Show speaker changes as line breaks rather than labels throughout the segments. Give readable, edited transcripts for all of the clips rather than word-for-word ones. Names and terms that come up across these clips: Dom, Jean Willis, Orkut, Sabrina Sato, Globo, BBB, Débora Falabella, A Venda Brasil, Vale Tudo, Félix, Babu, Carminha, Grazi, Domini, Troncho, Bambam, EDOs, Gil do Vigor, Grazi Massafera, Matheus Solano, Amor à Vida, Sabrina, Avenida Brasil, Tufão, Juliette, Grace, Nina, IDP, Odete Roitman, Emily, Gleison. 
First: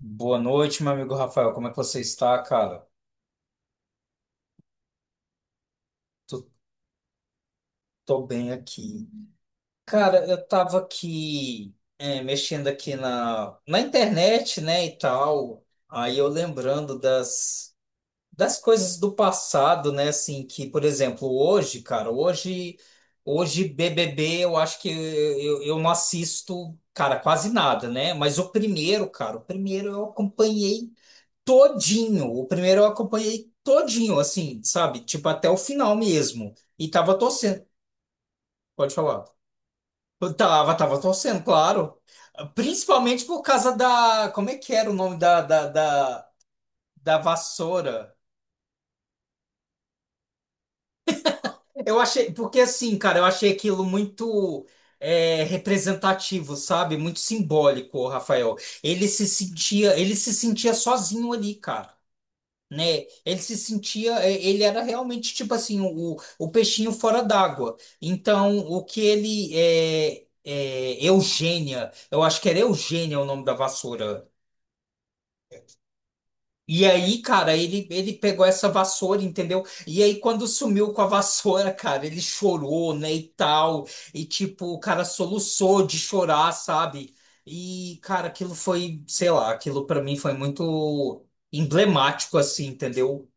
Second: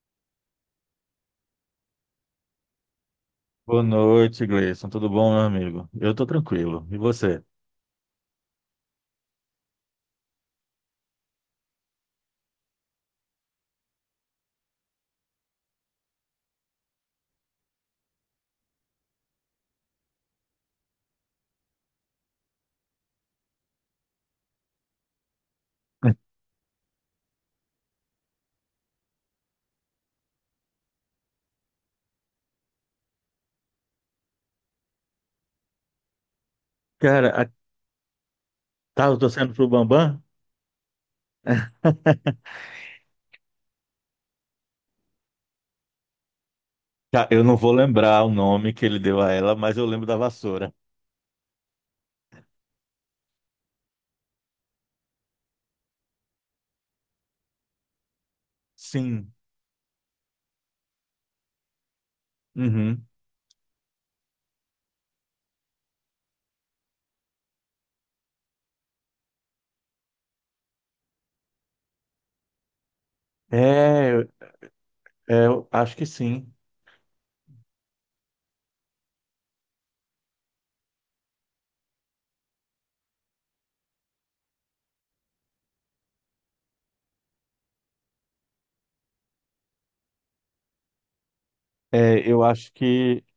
Boa noite, meu amigo Rafael. Como é que você está, cara?
Boa noite, Gleison. Tudo bom, meu amigo? Eu tô
Tô,
tranquilo. E você?
tô bem aqui. Cara, eu tava aqui mexendo aqui na internet, né, e tal. Aí eu lembrando das coisas do passado, né, assim, que, por exemplo, hoje, cara, hoje BBB, eu acho que eu não assisto, cara, quase nada, né? Mas o primeiro, cara, o primeiro eu acompanhei todinho. O primeiro eu acompanhei todinho, assim, sabe? Tipo, até o final mesmo. E tava
Cara,
torcendo. Pode
tava
falar.
torcendo pro Bambam?
Eu tava torcendo, claro. Principalmente por causa da. Como é que era o nome da
Tá, eu não vou
vassoura?
lembrar o nome que ele deu a ela, mas eu lembro da vassoura.
Eu achei. Porque assim, cara, eu achei aquilo muito. Representativo, sabe? Muito simbólico, o Rafael. Ele se
Sim.
sentia, ele se sentia sozinho ali, cara. Né?
Uhum.
Ele se sentia, ele era realmente tipo assim, o peixinho fora d'água. Então, o que ele é Eugênia, eu acho que era Eugênia o nome da vassoura.
É, é, eu acho que sim.
E aí, cara, ele pegou essa vassoura, entendeu? E aí, quando sumiu com a vassoura, cara, ele chorou, né, e tal. E, tipo, o cara soluçou de chorar, sabe? E, cara, aquilo foi, sei lá, aquilo pra mim foi muito
É,
emblemático,
eu
assim,
acho que
entendeu?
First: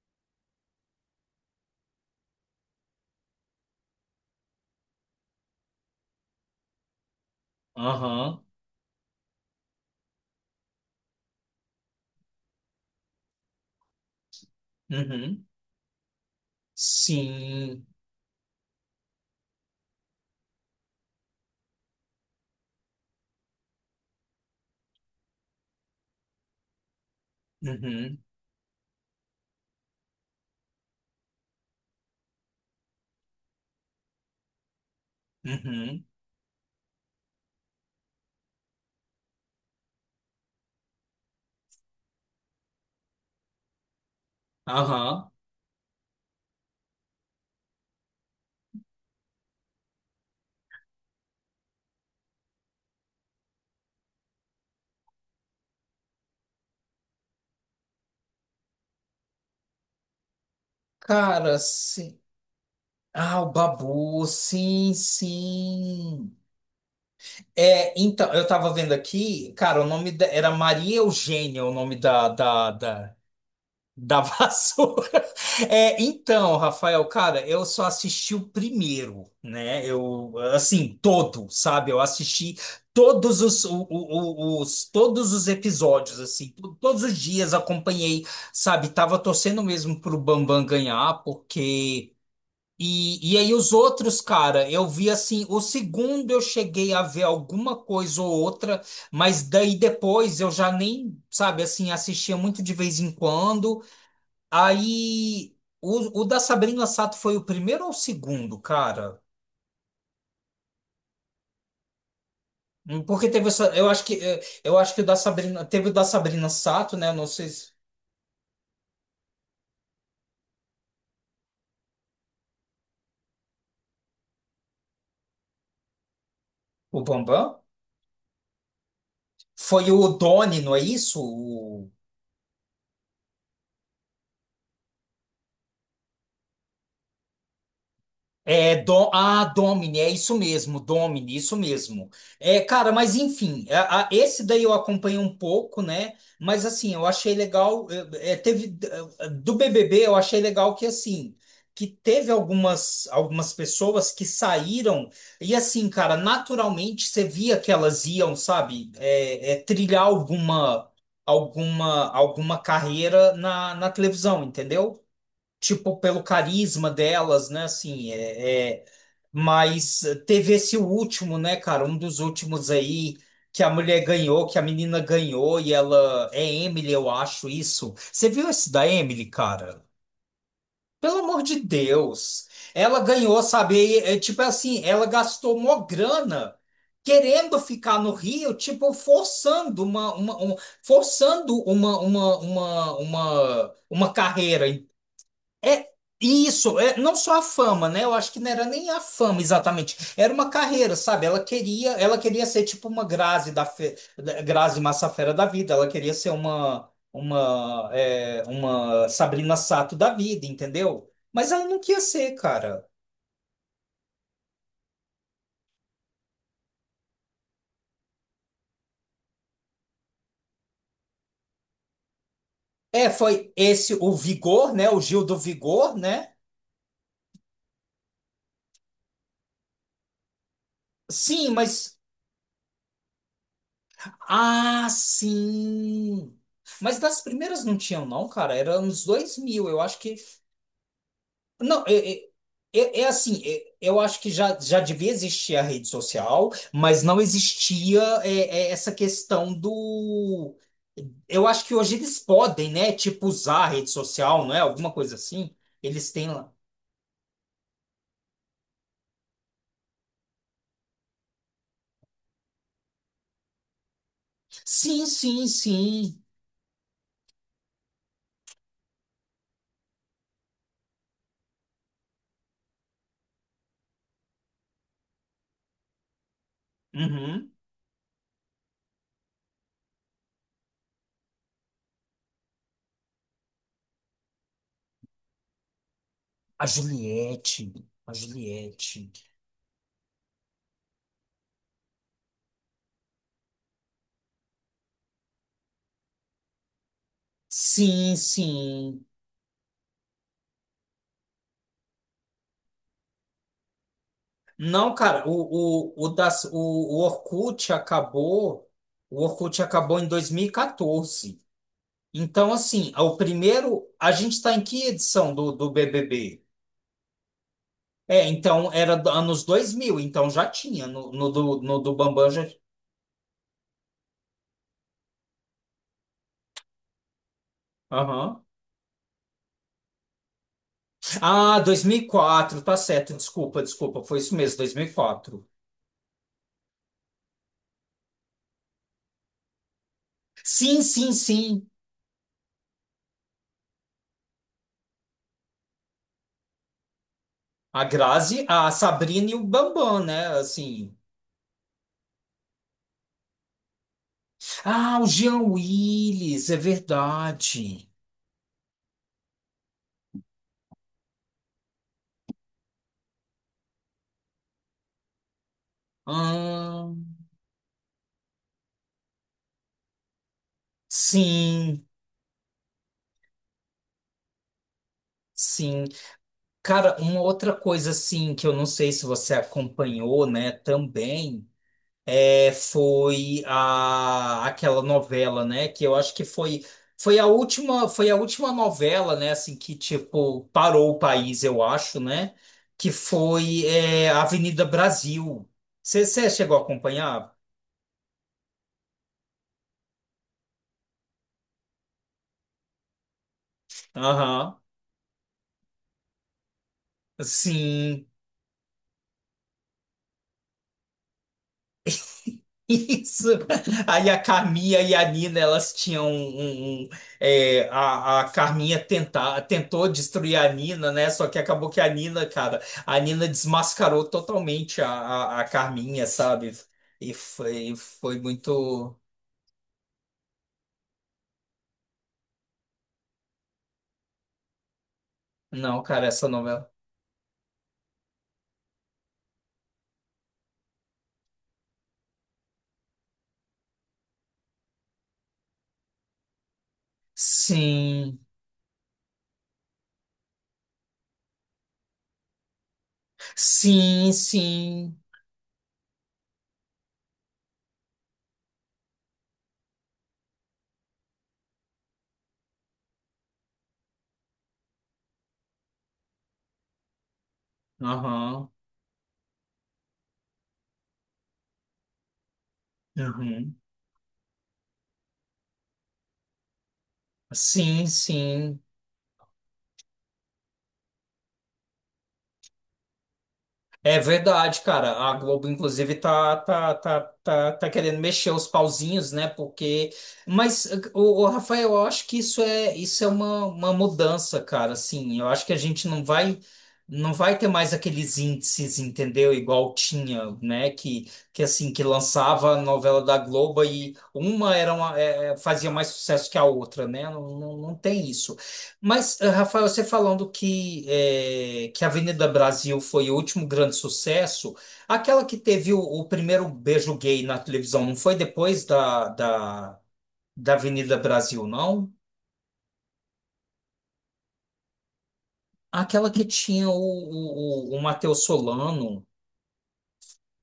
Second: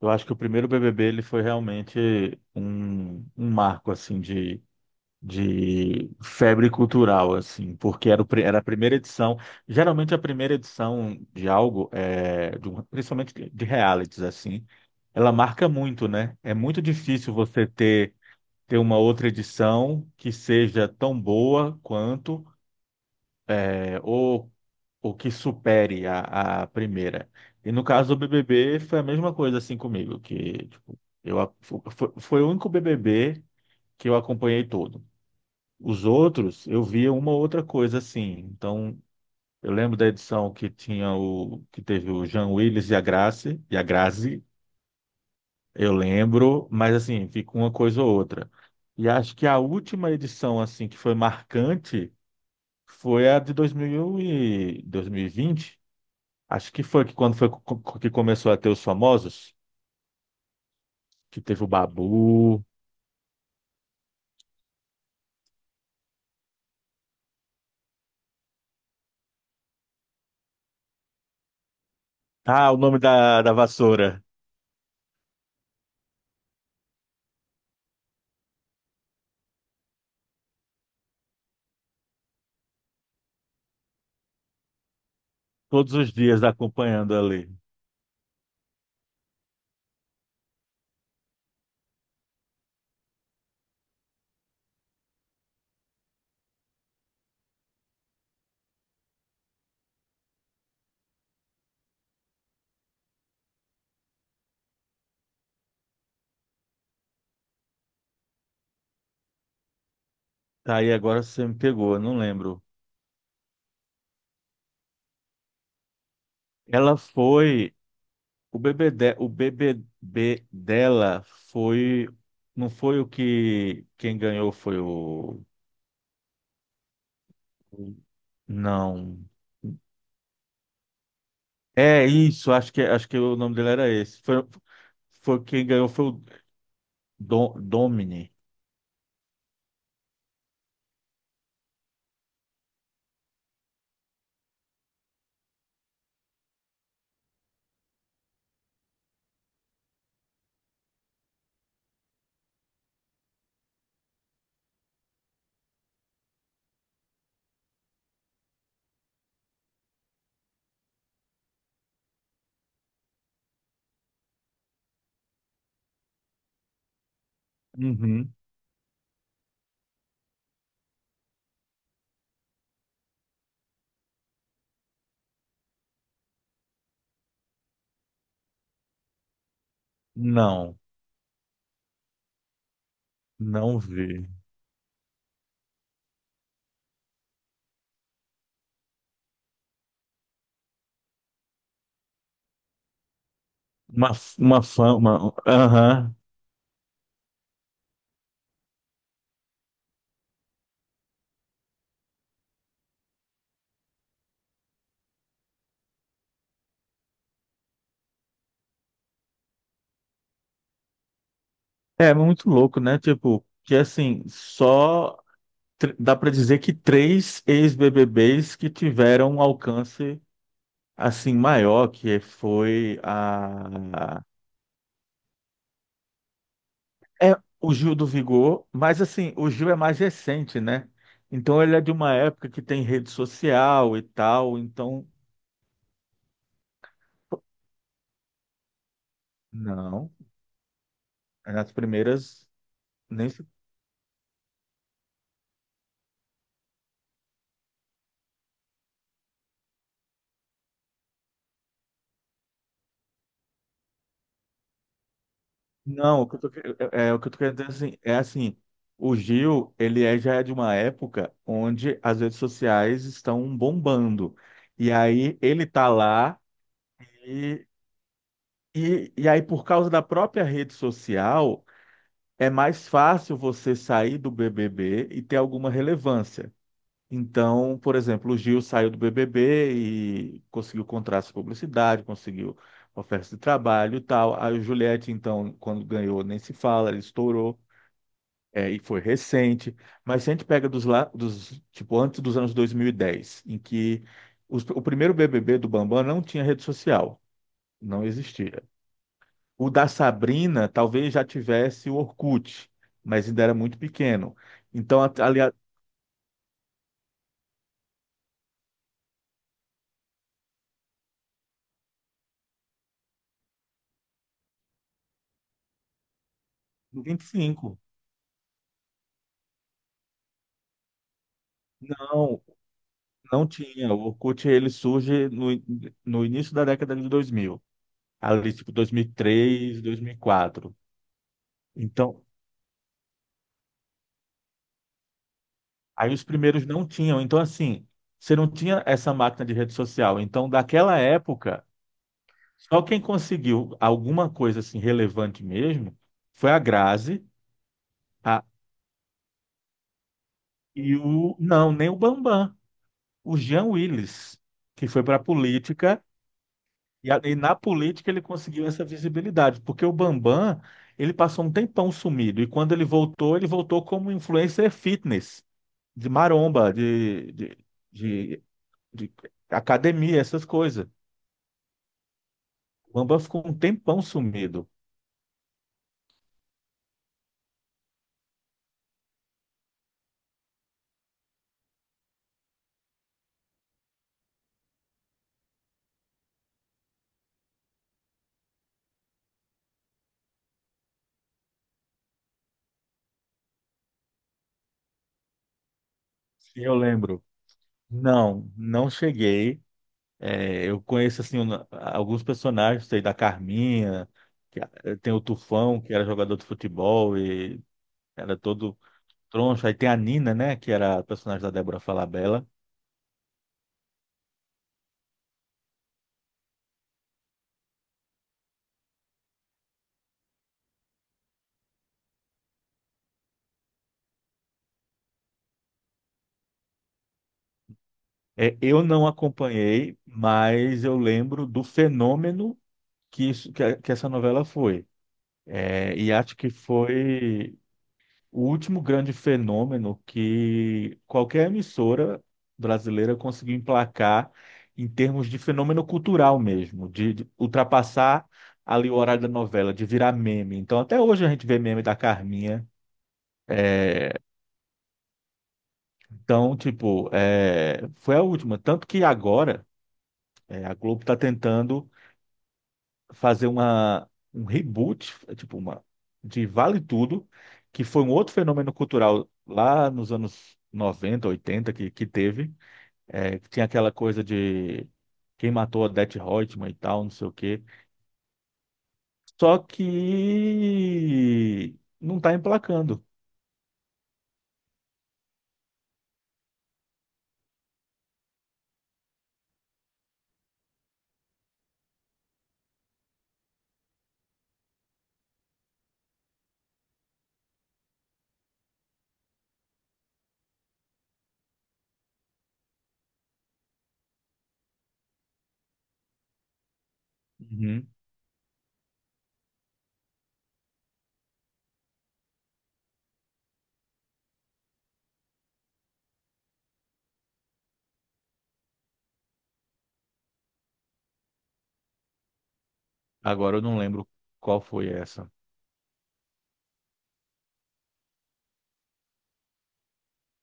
eu acho que o primeiro BBB ele foi realmente um marco assim de febre cultural, assim, porque era,
Aham.
era a primeira edição. Geralmente a primeira edição de algo, é, principalmente de realities, assim, ela
Uhum.
marca muito, né? É muito difícil você
Sim.
ter uma outra edição que seja tão boa quanto, é, ou que supere a primeira. E no caso
Uhum.
do BBB foi a mesma coisa, assim, comigo, que tipo, eu, a- fo- foi, foi o único BBB que eu acompanhei todo.
Uhum.
Os outros, eu via uma outra coisa assim. Então, eu lembro da edição que teve o Jean Willis e a Grace, e a Grazi,
Aham.
eu lembro, mas assim, fica uma coisa ou outra. E acho que a última edição assim que foi marcante foi a de 2000 e 2020. Acho que foi que quando que começou a ter os famosos, que
Cara,
teve o
sim.
Babu,
Ah, o Babu, sim, sim. É, então, eu tava vendo aqui, cara, o nome da, era Maria Eugênia, o nome da, da,
ah, o nome
da-
da
Da
vassoura,
vassoura. É, então, Rafael, cara, eu só assisti o primeiro, né? Eu, assim, todo, sabe? Eu assisti todos os, todos os
todos os
episódios,
dias
assim, todos
acompanhando
os
ali.
dias acompanhei, sabe? Tava torcendo mesmo pro Bambam ganhar, porque. E aí os outros, cara, eu vi assim, o segundo eu cheguei a ver alguma coisa ou outra, mas daí depois eu já nem, sabe, assim, assistia muito de vez em quando. Aí, o da Sabrina Sato foi o primeiro ou o segundo, cara?
Tá aí agora você me pegou, eu não lembro.
Porque teve essa, eu acho que eu acho que o da Sabrina, teve o da Sabrina Sato,
Ela
né? Não sei se
foi. O bebê, dela foi. Não foi o que. Quem ganhou foi o.
o Bambam
Não.
foi o Doni, não é isso?
É isso, acho que o nome dele era esse. Foi, foi quem ganhou foi o Domini.
É, Domini, é isso mesmo, Domini, isso mesmo. É, cara, mas enfim, esse daí eu acompanhei um pouco, né? Mas assim, eu achei legal, teve do BBB, eu achei legal que assim, que teve algumas pessoas que saíram e assim, cara, naturalmente você via que elas iam, sabe, trilhar alguma carreira na televisão, entendeu? Tipo, pelo carisma delas, né? Assim,
Uhum.
mas teve esse último, né, cara? Um dos últimos aí que a mulher ganhou, que a menina ganhou e ela é Emily, eu acho isso. Você viu esse da Emily, cara?
Não,
Pelo amor de Deus. Ela ganhou,
não
sabe? É,
vi.
tipo assim, ela gastou uma grana querendo ficar no Rio, tipo, forçando uma, um- forçando
Uma,
uma
uma
carreira,
fama.
é
Aham.
isso, é não só a fama, né? Eu acho que não era nem a fama exatamente, era uma carreira, sabe? Ela queria ser tipo uma Grazi da Grazi Massafera da vida, ela queria ser uma Sabrina Sato da vida, entendeu? Mas ela não queria
É
ser,
muito louco,
cara.
né? Tipo, que assim, só dá pra dizer que três ex-BBBs que tiveram alcance assim, maior, que foi
É, foi esse o
a...
Vigor, né? O Gil do Vigor, né?
É o Gil do Vigor, mas assim, o Gil é mais recente, né?
Sim,
Então ele é de
mas
uma época que tem rede social e tal, então...
sim. Mas das primeiras não tinham, não, cara. Era anos 2000. Eu acho
Não,
que.
é nas
Não,
primeiras...
é
Nem...
assim, eu acho que já devia existir a rede social, mas não existia essa questão do. Eu acho que hoje eles podem, né? Tipo, usar a rede social, não é? Alguma coisa assim. Eles
Não, o
têm
que eu tô,
lá.
que- é o que eu tô querendo dizer assim, é assim, o Gil, já é de uma época onde as redes sociais estão bombando. E
Sim,
aí
sim,
ele tá
sim.
lá e, e aí por causa da própria rede social, é mais fácil você sair do BBB e ter alguma relevância.
Uhum.
Então, por exemplo, o Gil saiu do BBB e conseguiu contratos de publicidade, conseguiu ofertas de trabalho e tal. A Juliette, então, quando ganhou, nem se
A
fala, ele estourou.
Juliette. A
É, e foi
Juliette.
recente, mas se a gente pega dos, tipo, antes dos anos 2010, em que o primeiro BBB do Bambam não tinha rede social, não
Sim,
existia.
sim.
O da Sabrina talvez já tivesse o Orkut, mas ainda era muito pequeno.
Não,
Então,
cara,
aliás,
o Orkut acabou. O Orkut acabou em 2014. Então, assim, o primeiro. A gente está em que edição do BBB?
25.
É, então era anos 2000, então já tinha no do Bambam
Não,
já.
não tinha. O Orkut ele surge no início da década de 2000,
Aham.
ali tipo 2003, 2004.
Ah, dois mil e
Então,
quatro tá certo, desculpa, foi isso mesmo, 2004.
aí os primeiros não tinham. Então, assim, você não tinha essa máquina de rede social. Então,
Sim,
daquela
sim,
época,
sim.
só quem conseguiu alguma coisa assim relevante mesmo foi a Grazi,
A
a,
Grazi, a Sabrina e o Bambam, né? Assim.
e o não, nem o Bambam. O Jean Willis, que
Ah,
foi
o
para a
Jean
política,
Willis, é
e na
verdade.
política ele conseguiu essa visibilidade, porque o Bambam, ele passou um tempão sumido, e quando ele voltou como influencer fitness, de maromba,
Ah,
de, de academia, essas coisas.
sim,
O Bambam ficou um tempão sumido,
sim. Cara, uma outra coisa assim que eu não sei se você acompanhou, né, também foi aquela novela, né, que eu acho que foi a última, foi a última novela, né, assim que tipo parou o país, eu acho, né, que foi Avenida Brasil. Você chegou
se
a
eu lembro.
acompanhar?
Não, não cheguei. É, eu conheço assim alguns personagens, sei da Carminha,
Aham.
que- a- tem o Tufão, que era jogador de futebol e
Sim.
era todo Troncho. Aí tem a Nina, né? Que era a personagem da Débora Falabella.
Isso. Aí a Carminha e a Nina, elas tinham a Carminha tentou destruir a Nina, né? Só que acabou que a Nina, cara, a Nina desmascarou totalmente a Carminha, sabe? E foi
É, eu
muito.
não acompanhei, mas eu lembro do fenômeno que, isso, que, a- que essa novela foi.
Não,
É,
cara,
e
essa
acho que
novela.
foi o último grande fenômeno que qualquer emissora brasileira conseguiu emplacar em termos de fenômeno cultural mesmo, de
Sim,
ultrapassar ali o horário da novela, de virar meme. Então, até hoje a gente vê meme da Carminha.
sim,
é,
sim.
Então, tipo, é, foi a última. Tanto que agora é, a Globo está tentando fazer um reboot, é, tipo, de Vale Tudo, que foi um outro
Aham.
fenômeno cultural lá nos anos 90, 80 que teve. É, que
Uhum.
tinha aquela coisa de quem matou a Odete Roitman e tal, não sei o quê.
Sim, sim.
Só que não está emplacando.
É verdade, cara. A Globo, inclusive, tá querendo mexer os pauzinhos, né? Porque. Mas, o Rafael, eu acho que isso é uma mudança, cara. Assim, eu acho que a gente não vai ter mais aqueles índices, entendeu? Igual tinha, né? Que assim, que lançava a novela da Globo e uma era uma, é, é, fazia mais sucesso que a outra, né? Não, não, não
Uhum.
tem isso. Mas, Rafael, você falando que, que a Avenida Brasil foi o último grande sucesso, aquela que teve o primeiro beijo gay na televisão, não foi depois da Avenida Brasil, não?
Agora eu não lembro qual foi essa.
Aquela que tinha o Matheus Solano.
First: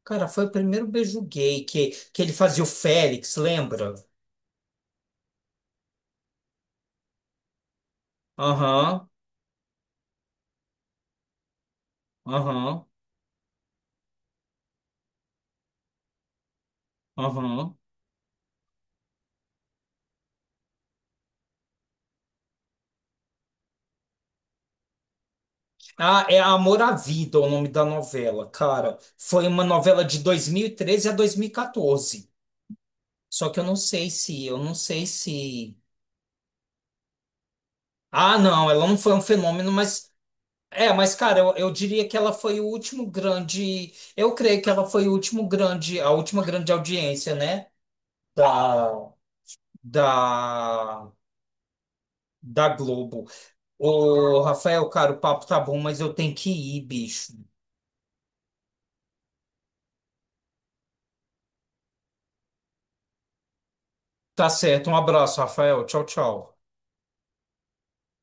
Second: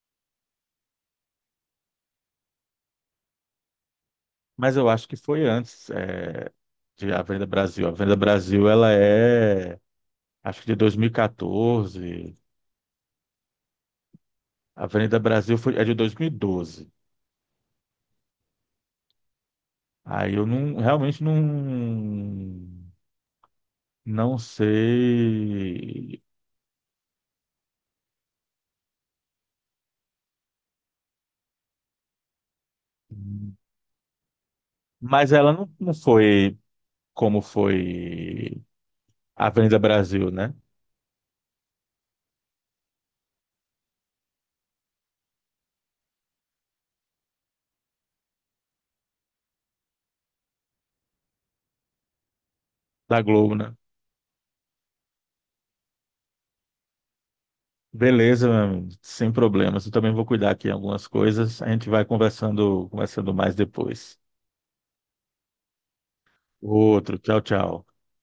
Cara, foi o primeiro beijo gay que ele fazia o Félix, lembra?
Mas eu acho que foi antes de A Venda Brasil. A Venda Brasil, ela
Aham,
é, acho que de 2014.
aham,
A Venda Brasil foi, é de 2012.
aham.
Aí eu não, realmente não, não sei.
Ah, é Amor à Vida o nome da novela, cara. Foi uma novela de 2013 a 2014. Só que eu não sei se, eu não sei
Mas ela não,
se.
não foi como
Ah,
foi
não, ela não foi um
A
fenômeno,
Venda
mas.
Brasil, né?
É, mas, cara, eu diria que ela foi o último grande. Eu creio que ela foi o último grande, a última grande audiência, né? Da, da, da
Da
Globo.
Globo, né?
Ô, Rafael, cara, o papo tá bom, mas eu tenho que ir, bicho.
Beleza, meu amigo, sem problemas. Eu também vou cuidar aqui em algumas coisas. A gente vai conversando, conversando mais depois.
Tá certo, um abraço, Rafael. Tchau, tchau.
Outro, tchau, tchau.